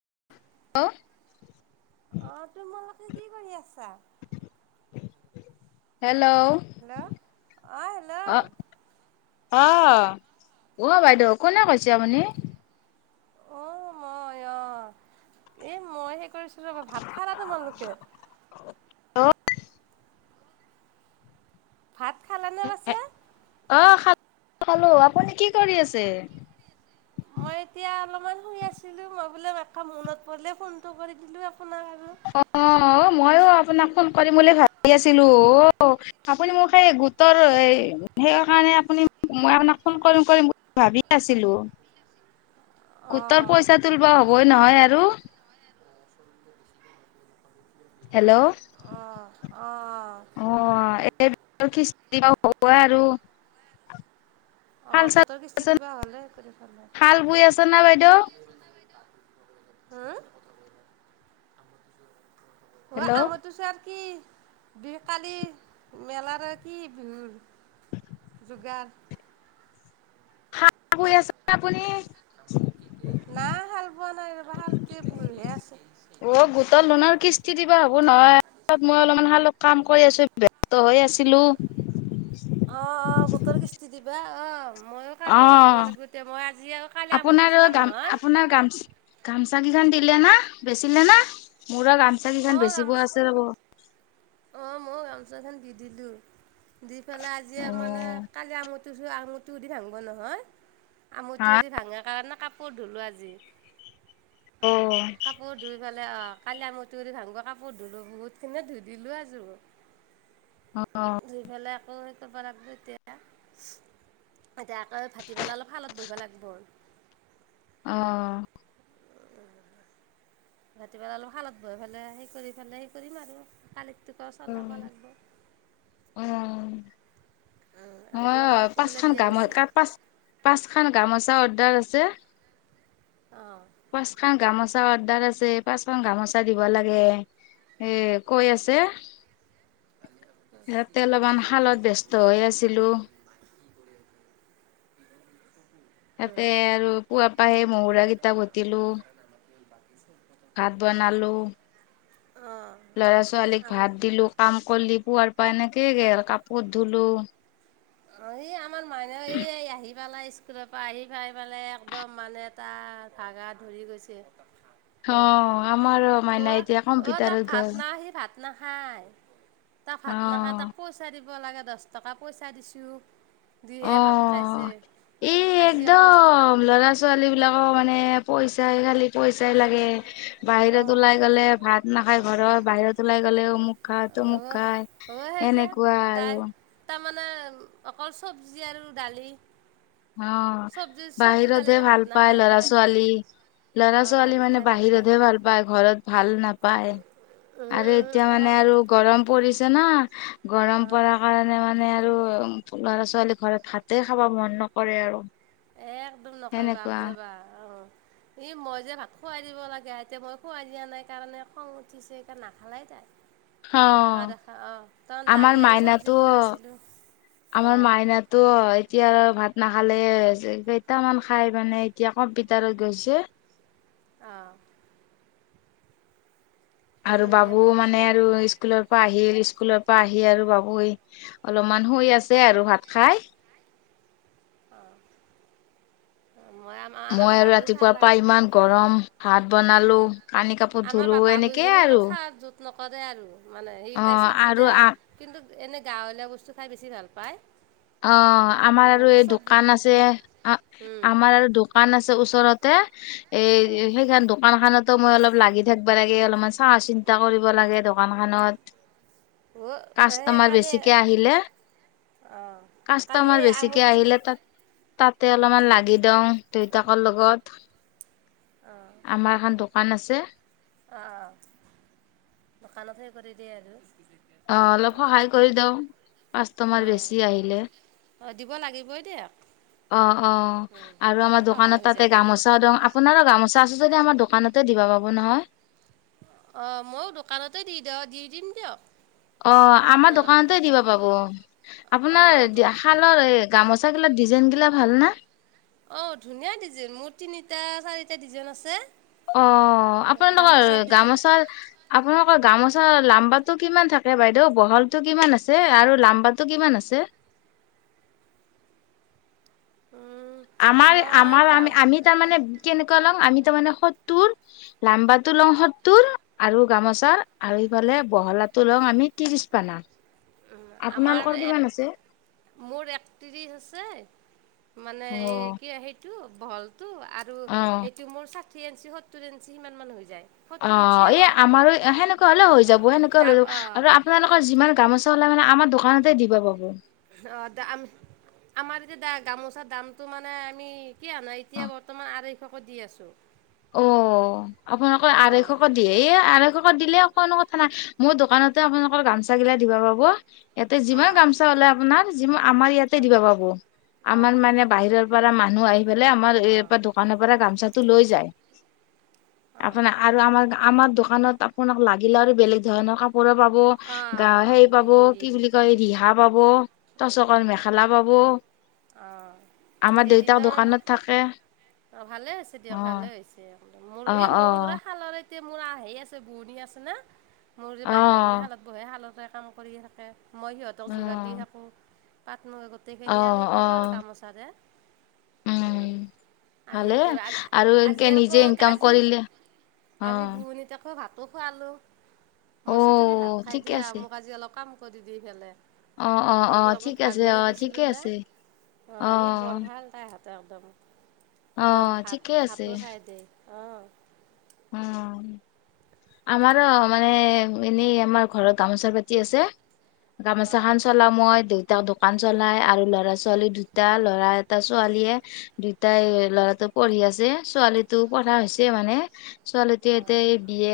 [unintelligible] অ', তোমালোকে কি কৰি আছা? হেল ল্ল' হেল্ল' অ অ, হেল্ল' অ'। অ, অ' বাইদেউ কোনে কৈছে আপুনি? অ', মই অ', এ, মই হেই কৰিছ [unintelligible] ভাত খালা তোমালোকে? [unintelligible] ভাত খাল নে বাছে? খালোঁ, আপুনি কি কৰি আছে? মই এতিয়া অলমান শুই আছিলো, মই বোলে মাত সাৰ মনত পৰিলে, ফোনটো কৰি দিলো আপোনাক। আৰু অ', অ'। অ', ময়ো আপোনাক ফোন কৰিম বুলি ভাবি আছিলো। অ', আপুনি মোক সেই গোটৰ এই, সেয় কাৰণে আপুনি মই আপোনাক ফোন কৰিম-কৰিম বুলি ভাবি আছিলো। [unintelligible] গোটৰ অঁ পইচা তুলব' হ'বই নহয় আৰু? হেল্ল অঁ অঁ অ' এই [unintelligible] হব আৰু। আহ শাল চাল ভোটৰ কিস্তি দিবা হলে, কৰি ভালাই শাল বৈ আছে না বাইদেউ হা? হ হেল্ল' আমোতি চোৱা আৰু কি? দুই কালি মেলাৰে কি বিহুৰ জুগাৰ? [unintelligible] আপুনি নাই হাল বোৱা নাই ৰবা হালটে বহে আছে অ গোটৰ [unintelligible] হ'ব নহয় তাত মই অলপমানাল হালত কাম কৰি আছো ব্যস্ত হৈয়ে আছো। ভাবি আছিলোঁ, অ'-অ' গোটৰ কিস্তি দিবা? অ', ময়ো অ, কালি দিব লাগিব এতিয়া মই আজি আৰু কালি আমঠু আপোনাৰ চোৱা গাম নহয় আপোনাৰ গামচা-গামচা কিখন দিলে না? বেছিলে না? মোৰ গামচা কিখন অ', বেচিব গামোচা আছে ৰ'ব। অ, মই গামোচাখন দি দিলো, দি পেলাই আজি অ মানে কালি আমঠ আঙুৰটো দি ভাংব নহয়, হা আঙুৰটো দি ভাঙাৰ কাৰণে কাপোৰ ধুলোঁ আজি। অ কাপোৰ ধুই পেলে অ'। কালিয়া ম তৰি ভাং গৰ কাপোৰ ধুলো বহুত খিনি ধুই দিলো আজো। অ ধইফালে আকৌ সটো প লাগিব এতিয়া। এতিয়া আকৌ ভাটি পেলাই অলপ শালত বহিব লাগিব আৰু। আহ। ৰাতিপুৱেলা অলপ শালত বই পেলাই সেই কৰি পেলাই সেই কৰিম আৰু কালি োক চললাব লাগিব। অ আপোনালোকৰ অ' কাপোৰগিলা পাঁচখন দিয়া হৈছে গামতাত পাঁচ পাঁচ খান গামত াহ অৰ্্ডাৰ আছে। অ'। পাঁচখন গামোচা অৰ্ডাৰ আছে পাঁচ খখন গামোচা দিব লাগে। এ কৈ আছে। সিহতে অলপমান শালত ব্যস্ত হৈ আছিলো। তাতে আৰু পুৱা পাহে মহুৰা কেইটা ভতিলো। ভাত বনালো। অঁ ল'ৰা ছোৱালীক আম ভাত দিলো কাম কলি পোৱাৰ পৰা এনেকয় গ কাপোৰ ধুলো। হয়। এই আমাৰ মানুহ এই আহি পেলাই স্কুলৰ পৰা আহি পাই পেলাই একদম মানে তাই ভাগ‌ গা ধৰি গৈছে। হয় অ' আমাৰো মাইনা অ' এতিয়া অ' তাক কম্পিউটাৰত ভাত গল। না সি ভাত নাখায় তাক অ ভাত নাখায় তাক পইচা দিব লাগে দচ টকা পইচা দিছো। [inaudible] অ' এই আজি অকল একদম লৰা ছোৱালী বিলাক অ' মানে পইচাই খালি পইচাই লাগে। বাহিৰত অঁ ওলাই গলে ভাত নাখায় ঘৰত বাহিৰত ওলাই গ'লে অমুক খায় তমুক অ', অ', খাই। এনেকুৱা আৰু। মানে অকল চবজি আৰু দালি। অ' চব্জি চব্জি বাহিৰতহে দালিৰে ভাত ভাল পায় নাখায় ল'ৰা তাই ছোৱালী। লৰা অ', ছোৱালী বাহিৰত মানে খাই ভাল পায় বাহিৰতহে ভাল পায় ঘৰত ভাল নাপায় পাই আৰু, উম, এতিয়া আমাৰ মানে আৰু গৰম পৰিছে ন। গৰম অ', পাৰ কাৰণে মানে আৰু ল'ৰা ছোৱালী ঘৰত ভাতে খাব মন ন কৰে আৰু। এ একদম নকৰেবা সেনেকুৱা, নকৰে বাপৰে বাপ। ই মই যে ভাত খোৱাই দিব লাগে, এতিয়া মই খোৱাই দিয়া নাই কাৰণে খং উঠিছে এটিয়া নাখালেই তাই। নহা অ', দেখা অ', তাৰন আমাৰ দালি আৰু মাইনাটো চব্জি বনাইছিলো। আমাৰ মাইনাতো এতিয়া ভাত নাখালে জে-কেইটামান খাই মানে এতিয়া কম্পিউটাৰত গৈছে অ'। আৰু এতিয়া বাবু মই মানে কৈছোঁ আৰু স্কুলৰ পৰা আহিল স্কুলৰ পা আহি আৰু বাবু এই, অলপমান শুই আছে আৰু ভাত খাই। আহ। মই আৰু ৰাতিপুৱাৰ পৰা ইমান গৰম ভাত বনালো কানি কাপোৰ ধুলো এনেকেই আৰু। কৰে আৰু মানে সেই অ তাই চব্জি আৰু দিয়া আ কিন্তু এনে গাঁৱলীয়া বস্তু খাই বেছি ভাল পায়। অ' আমাৰ আৰু মানে এই চব্জি দোকান তব্জি আছে দিয়ে উম আমাৰ আৰু দোকান আছে ওচৰতে অঁ এ সেইখান দোকান খানত ত'মই অলপ লাগি থাকবা লাগে অলপমান চাহ চিন্তা কৰিব লাগে দোকান খনত। অ' সেই কাষ্টমাৰ কালি বেছিকে আহিলে। অঁ কালি কাষ্টমাৰ এই বেছিকে আমুত আহিলে তাত তাতে অলপমান লাগি দওঁং, দেউতাকৰ লগত। আমাৰ এখন দোকান আছে। অ', দোকানত হেৰি কৰি দিয়ে আৰু। অ', অলপ সহায় কৰি দওঁ, কাষ্টমাৰ বেছি আহিলে। শুবই দিয়া। অ', অ', আৰু আমাৰ সহায় হৈ দোকানতাতে যাবনে গামোচাও দওঁ, আপোনাৰো গামোচা আছে যদি আমাৰ দোকানতে দিবা পাব বো নহয়। অ', ময়ো দোকানতে দি দওঁ দি দিম দিয়ক। অ', আমাৰ আপোনালোকৰ দোকানতে সৈতে। দিব পাব। আপোনাৰ অঁ শালৰ গামোচা গিলা ডিজাইন গিলা ভাল না? অ', ধুনীয়া ডিজাইন মোৰ তিনিটা চাৰিটা ডিজাইন আছে। অ' আপোনালোকৰ গামোচাৰ ডিজাইন গামোচাৰ, আপোনালোকৰ গামোচ আ লম্বাটো কিমান থাকে বাইদেউ, বহলতো কিমান আছে আৰু লাম্বাতো কিমান আছে? [unintelligible] উম, মই আমাৰ-আমাৰ গাম আমি-আমি তাৰমানে কেনেকুৱা লওঁ, আমি তাৰমানে সত্তৰ লাম্বাটো লওঁ সত্তৰ, আৰু গামোচাৰ আৰু ইফালে বহলাটো লওঁং আমি তিৰিছপালা। উম, আমাৰ এক, মোৰ একত্ৰিছ আছে মানে অ এই কি সেইটো বহলটো, আৰু অ এইটো মোৰ চাক থ্ৰী ইঞ্চি সত্তৰ ইঞ্চি সিমান মান হৈ যায়। সত্তৰ ইঞ্চিয়ে অ', এ হয় আমাৰো সেনেকুৱা হলেও হৈ যাব অঁ সেনেকুৱা দাম হলে যাব, অঁ আৰু আপোনালোকৰ যিমান গামোচা ওলা থা আমাৰ দোকানতে দিব পাব। অ', দাম আমাৰ এতিয়া দা-গামোচাৰ দামটো মানে আমি কি অনাই অ এতিয়া বৰ্তমান আঢ়ৈশকে দি আছো। অ', আপোনালোকে আঢ়ৈশকৈ দিয়ে, এ আঢ়ৈশকৈ দিলে কোনো কথা নাই, মোৰ দোকানতে আপোনালোকৰ গামচা গিলা দিবা পাব ইয়াতে যিমান অঁ অঁ গামচা ওলাই আপোনাৰ, যিমা আমাৰ ইয়াতে অঁ দিবা পাব। অঁ আমাৰ অঁ মানে বাহিৰৰ পৰা মানুহ আহি পেলাই আমাৰ অঁ এইপ দোকানৰ পৰা গামচা টো লৈ যায়। অঁ আপোনা আৰু আমাৰ-আমাৰ দো দোকানত আপোনাক লাগিলে আৰু বেলেগ ধৰণৰ কাপ পৰা পাব, অঁ অঁ গা-সেই দি পাব দিম দি কি দিম বুলি কয় ৰিহা পাব, তচকৰ মেখেলা পাব ব অ', দুই তিনিটা মান, থাকে অ', ভালে হৈছে অ দিয়া ভালে হৈছে। এ মোৰ অ এই অ মোৰো ঘূৰা শালৰ এতিয়া মোৰ আহেই আছে বোৱনী আছে না, মোৰ যে বাহিৰ ভণী অ শালত বহে শালতে কাম কৰিয়ে থাকে, মই সিহঁতক যোগাৰ দি থাকোঁ। মই অ অ গোটেইখিনি আৰু সেই কৰো অ আৰু গামোচাৰে। উ, উম ভালে আজিতো আৰু এনকে আ-আজি আৰ নিজে ক ইনকাম কাজি কৰিলে অ আজি ঘোনি তক ভাত। খোৱালো। অ মইছো তুমি ভাত খাই ঠিকে দিয়া, আছে মোক আজি অলপ কাম কৰি দিফেলে। অ', অ', অ' ঠিক আছে, অ', ঠিকে গৈছিলোঁ না আছে, অ'। দমদম, অ একদম ভাত ঠিকে ভাতো খাই দে। উম। আমাৰো মানে, এনেই আমাৰ ঘৰত গামোচা পাতি আছে। অঁ অঁ গামোছাহান চলা মই দেত তেওঁ দোকান চলাই আৰু ল'ৰা ছোৱালী দুটা, ল'ৰা এটা ছোৱালীয়ে দুটাই ল'ৰাটো পঢ়ি আছে ছোৱালীটো পঢ়া হৈছে মানে, ছোৱালীটো অঁ এতিয়া এই বি ইয়ে,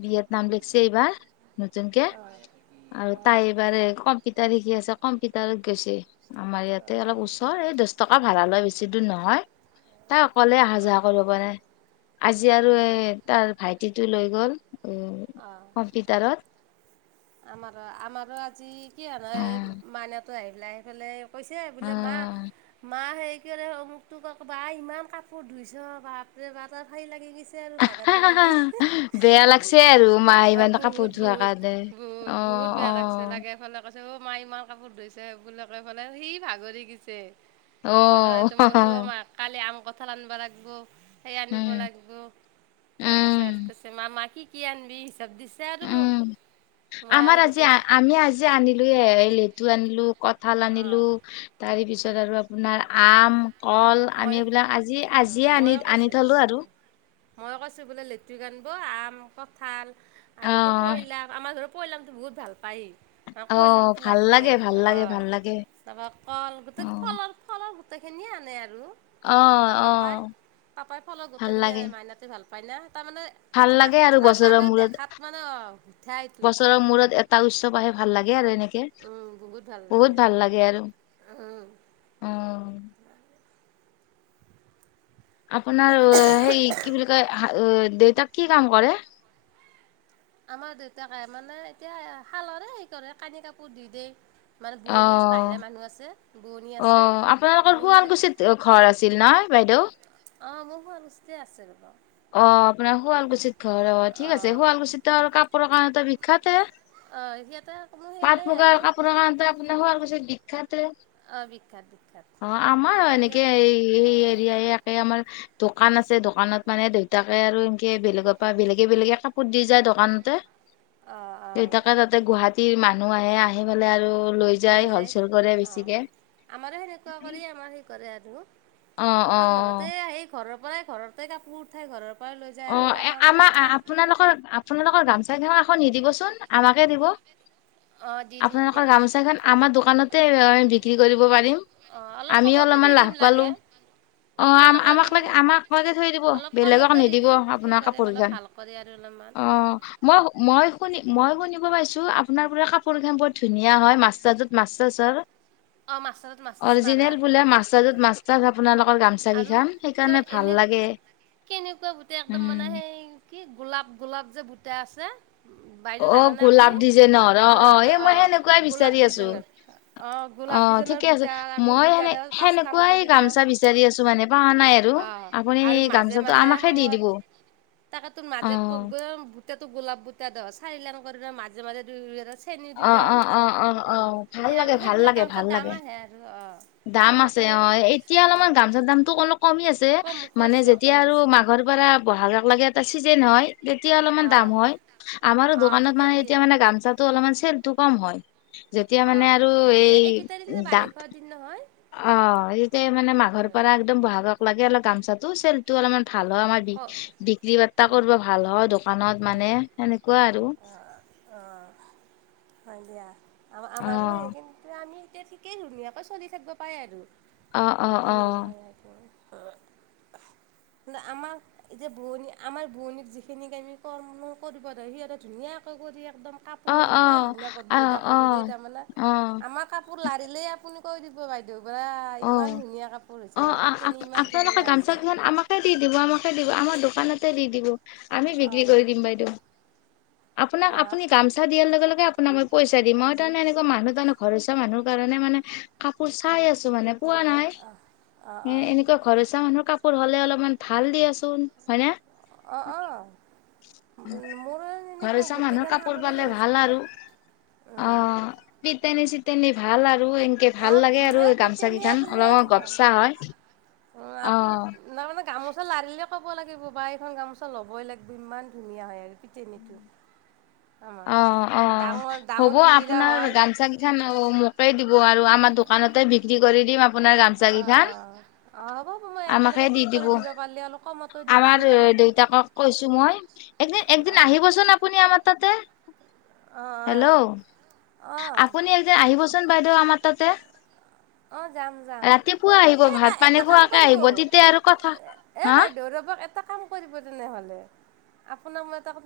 বি এত নাম লিখছে এইবাৰ, নতুনকে। আৰু তাই এইবাৰে কমপিটাৰ শিক সি আছে কম্পিটাৰত গৈছে, আমাৰ ইয়াতে অলপ ওচৰ, এই দছ টকা ভাড়া লয় বেছি দূৰ নহয়। [inaudible] তাই অকলে অহা যা কৰিব পাৰে, আজি আৰু এ তাৰ ভাইটিটো লৈ গ'ল। উ, কম্পিটাৰত। আমাৰ, আমাৰো আজি কি হয়নে, এই অ' মাইনাটো আহিলে, আহি পেলাই কৈছে বোলে, মা, মা হে কি ৰে, মোক তোক ক বা ইমান কাপোৰ ধুইছ, বাপ ৰে বাপা ভয় লাগি গি বেয়া লাগছে আৰু, মায়ে ইমান কাপোৰ ধোৱা কাৰণে। বোত, অ বোহুত অ বেয়া লাগছে, লাগে ফালে ক তোৰ মাই ইমান কাপোৰ ধুইছে বোলে কৈ ফালে সি ভাগৰি গিছে। অ [unintelligible] মইছো মাক কালি আম কঁঠাল আনবা লাগব। সেই আনিব উম লাগব, তাৰপাছত উম কৈছে মা, মা, কি কি আনবি হিচাব দিছে আৰু মোক। উম মই আৰু আমাৰ আজি গোটেইখিনি আমি আজি আনিলোয়ে, লেতু আনিলো। কঁঠাল আনিলো, অঁ তাৰেপিছত আৰু আপোনাৰ আম। কল, মই আমি এইবিলাক আজি অঁ আজিয়ে আনি আনি থলো আৰু। মই কৈছো বোলে লেতুক আনব, আম, কঁঠাল, অ আৰু কি পইলাক আমাৰ ধৰ পৈলাকতো বহুত ভাল পায়ি। অ পৈলাকটো ভাল লাগবয়ে। লাগে ভাল লাগে ভাল অ'। লাগে তাৰপা কল গোটে অ ফলৰ ফলৰ গোটেখিনিয়ে আনে আৰু, অ তাৰ অ পাপাই। পাপাই ফলৰ গোটেখিনি আনে, মাইনাতো ভাল পা ভাললাগে আৰু বছৰৰ দেখাত মূৰত, মানে অঁ মিঠাইটো বছৰৰ মূৰত এটা উৎচৱ আহে ভাল লাগ গে আৰু এনেকে, বহুত ভাল বহুত ভাল লাগে আৰু। লাগে উ। আপোনাৰ হেই কি বুলি কয়, দেউতাক কি কাম কৰে? আমাৰ দেউতাকে মানে এতিয়া শালৰে হেৰি কৰে, কানি কাপোৰ দি দেই। অ', বোৱনী আছে অ', আপোনালোকৰ বোৱনী থাক শুৱালকুছিত ঘৰ আছিল নয়? বাইদ'। অ', মোৰ হম স্টে আছে। অ', আপোনাৰ শুৱালকুছিত ঘৰ, অ', ঠিক আছে অঁ শুৱালকুছিতটো আৰু কাপোৰৰ কাৰণেত বিখ্যাতে। অঁ সিহঁতে কোনো হেৰি নাই আৰু পাট-মুগাৰ কাপোৰৰ কাৰণটো আপোনাৰ শুৱালকুছি বি ত, অঁ বিখ্যাত বিখ্যাত। আমাৰো আমাৰ এনেকে ইয়াত এই এই অঁ এৰিয়া একে আমাৰ দোকান আছে দোকানত মানে দেউতাকে আৰু এনকে বেলেগৰ পৰা বেলেগে বেলেগে কাপোৰ দি যায় দোকানতে। অঁ অঁ দেউতাকে তাতে গুৱাহাটীৰ মানুহ আহে, আহি পেলাই আৰু লৈ যায়, হলচেল কৰে বেছিকে অ', আমাৰো সেনেকুৱা কৰি আমাৰ সেই কৰে আৰু। অ অ মই ঘৰতে আহি ঘৰৰ পৰাই ঘৰতে কাপোৰ উঠাই ঘৰৰ প অ', এ, আমাৰ আপোনালোকৰ আপোনালোকৰ গামচাই [unintelligible] অ', নিদিবচোন, আমাকে দিব। অঁ দি দিম আপোনালোকৰ দিয়ক। গামোচাখন আমাৰ দোকানতে লৈ বিক্ৰী কৰিব পাৰিম। অ', অলপ আমিও কমতে অলপমান দি লাভ দিম পালো। লাগে। অ, আপোনালোকে আম-আমাক যদি লাগে আমাক লাগে থৈ দি, ব বেলেগক [unintelligible] নিদ অলপ ভাল কৰে আৰু। অলপমান অ, মই-মই শুনি মই শুনিব পাইছো আ আপোনাৰ পোৰা কাপোৰ খনি বৰ ধুনীয়া হয়, মাছ চযত মাছ চাছৰ অঁ মাছালাত মাছ চাছ মাৰা অৰিজিনেল বোলে, মাছাজত [unintelligible] আপোনালোকৰ গামচাি আৰু খাম তেওঁ সেইকাৰণে ভাল এনে লাগে। কেনেকুৱা বুটে একদম মানে উম সেই কি গোলাপ গোলাপ যে বুটে আছে। বাইদেউ অ জানেনে গোলাপ আপুনি, ডিজাইনৰ অ গোলাপ এই অ মই সেনেকুৱাই গোলাপ বিচাৰি আছো। ডিজনৰ। অ'। অ', ঠিকে আছে, মই সেনে, পাঁচলাম সেনেকুৱাই কৰি দিওঁ গামচা বিচাৰি আছো মানে পাৱা নাই আৰু। অঁ আপুনি, আৰু মাজে গামচাটো মাজে আমাখে দি দিব। সময়ত তাকে তোৰ অ মাজে [unintelligible] দেওঁ অ-অ-অ-অ-অ, ভাল লাগে ভাল লাগে। তা ভাল দাম লাগে আহে আৰু, অ, দাম আছে অ, এতিয়া অলপমান গামছা দামতটো অলপ কমি আছে, কম মানে কৈছে অঁ যেতিয়া আৰু কমিছে মাঘৰ পৰা এটা বহাগাক লাগে এটা চিজেন হয় তেতিয়া অলপমান দাম অঁ হয়, আমাৰো অঁ দোকানত তেতিয়া মানে সেই এতিয়া হয় মানে গামচাটো অলপমান চেলটো কম হয়। যেতিয়া মানে অ', আৰু এই এককেইটা দিন যে দা বাৰিষৰ দিন নহয় অ, এতিয়া মানে মাঘৰ পৰা একদম বহাগক লাগে অলপ গামচাটো চেল টো অলপমান ভাল হয়, আমাৰ ক অঁ বি-বিক্ৰী বাৰ্তা কৰিব ভাল হয় দোকানত অঁ মানে, সেনেকুৱা আৰু। অঁ হয় দিয়া অ আমা-আমাৰো এই কিন্তু আমি এতিয়া ঠিকেই ধুনীয়াকৈ চলি থাকিব পাই আৰু। অ-অ-অ, অ, আমাক এতিয়া ভুৱনী আমাৰ ভনীক যিখিনিক আমি কৰ্ম কৰিব দিওঁ সিহঁতে ধুনীয়াকৈ কৰি একদম অ অ কাপোৰ ইমান ধুনীয়া অ অ গদগদা কৰি দেই তাৰমানে, অ আমাৰ কাপোৰ লাৰিলেই আপুনি কৈ দিব বাইদেউ। বা অ, ইমান ধুনীয়া কাপোৰ হৈছে অ, বা পিতেনী ইমান আ-আপ-আপোনালোকে ধুনীয়া গামচা হৈছে কেইখন আমাকে দি দিব, আমাকে দিব, আমাৰ দোকানতে দি দিব, আমি বিক্ৰী অঁ কৰি দিম বাইদেউ। আপোনাক অঁ আপুনি গামচা দিয়াৰ লগে-লগে আপোনাক মই পইচা দিম, মই তাৰমানে এনেকুৱা মানুহ জন ঘৰৰ ওচৰৰ মানুহ কাৰণে মানে, কাপোৰ চাই আছো মানে পোৱা নাই, অঁ অঁ এ অঁ এনেকুৱা ঘৰ ওচৰৰ মানুহ কাপ পোৰ হ'লে অলপমান ভাল দিয়াচোন, হয়নে? অ'-অ' ঘৰ ওচৰৰ মানুহৰ কাপোৰ শালৰে পালে সেই ভাল চাকে আৰু। অ, [unintelligible] তেনি ভাল আৰু এনকে ভাল অঁ লাগে আৰু ধুনীয়া গামচা পিতেনী কেইখন, আপুনি অলপমান একদম গপচা হয়। অ', খন লাৰিলেই ক'ব লাগিব বা এইখন গামোচা ল'বই লাগিব ইমান ধুনীয়া হয় আৰু পিটনীটো। [unintelligible] অ'-অ', হ'ব দীঘিলা আপোনাৰ হয় গামছা কেইখন অ, মোকেই দিব ব আৰু, আমাৰ দোকানতে বিক্ৰী কৰি দিম আপোনাৰ গামচা কেইখন। অ, হব-হব মই আমাকে একেলগে দি থোপ দিব, কৰি পাৰিলে অলপ কমতো দি দিব আমাৰ পাৰিম এ দেউতাকক কৈছো মই, একদিন-একদিন অঁ আহিবচোন আপুনি আমাৰ তাতে। অঁ হেল্ল', অঁ অঁ আপুনি একদিন আহিবচোন বাইদেউ আমাৰ তাতে। অ, যাম-যাম, ৰাতিপুৱা আহিব সেই ভাত পানী এটা-এটা কাম খোৱাকে কৰিব, আহিব তেতিয়া আৰু কথা এ, হা বাইদেউ ৰব এটা কাম কৰিব তেনেহ'লে, আপোনাক মই এটা কথা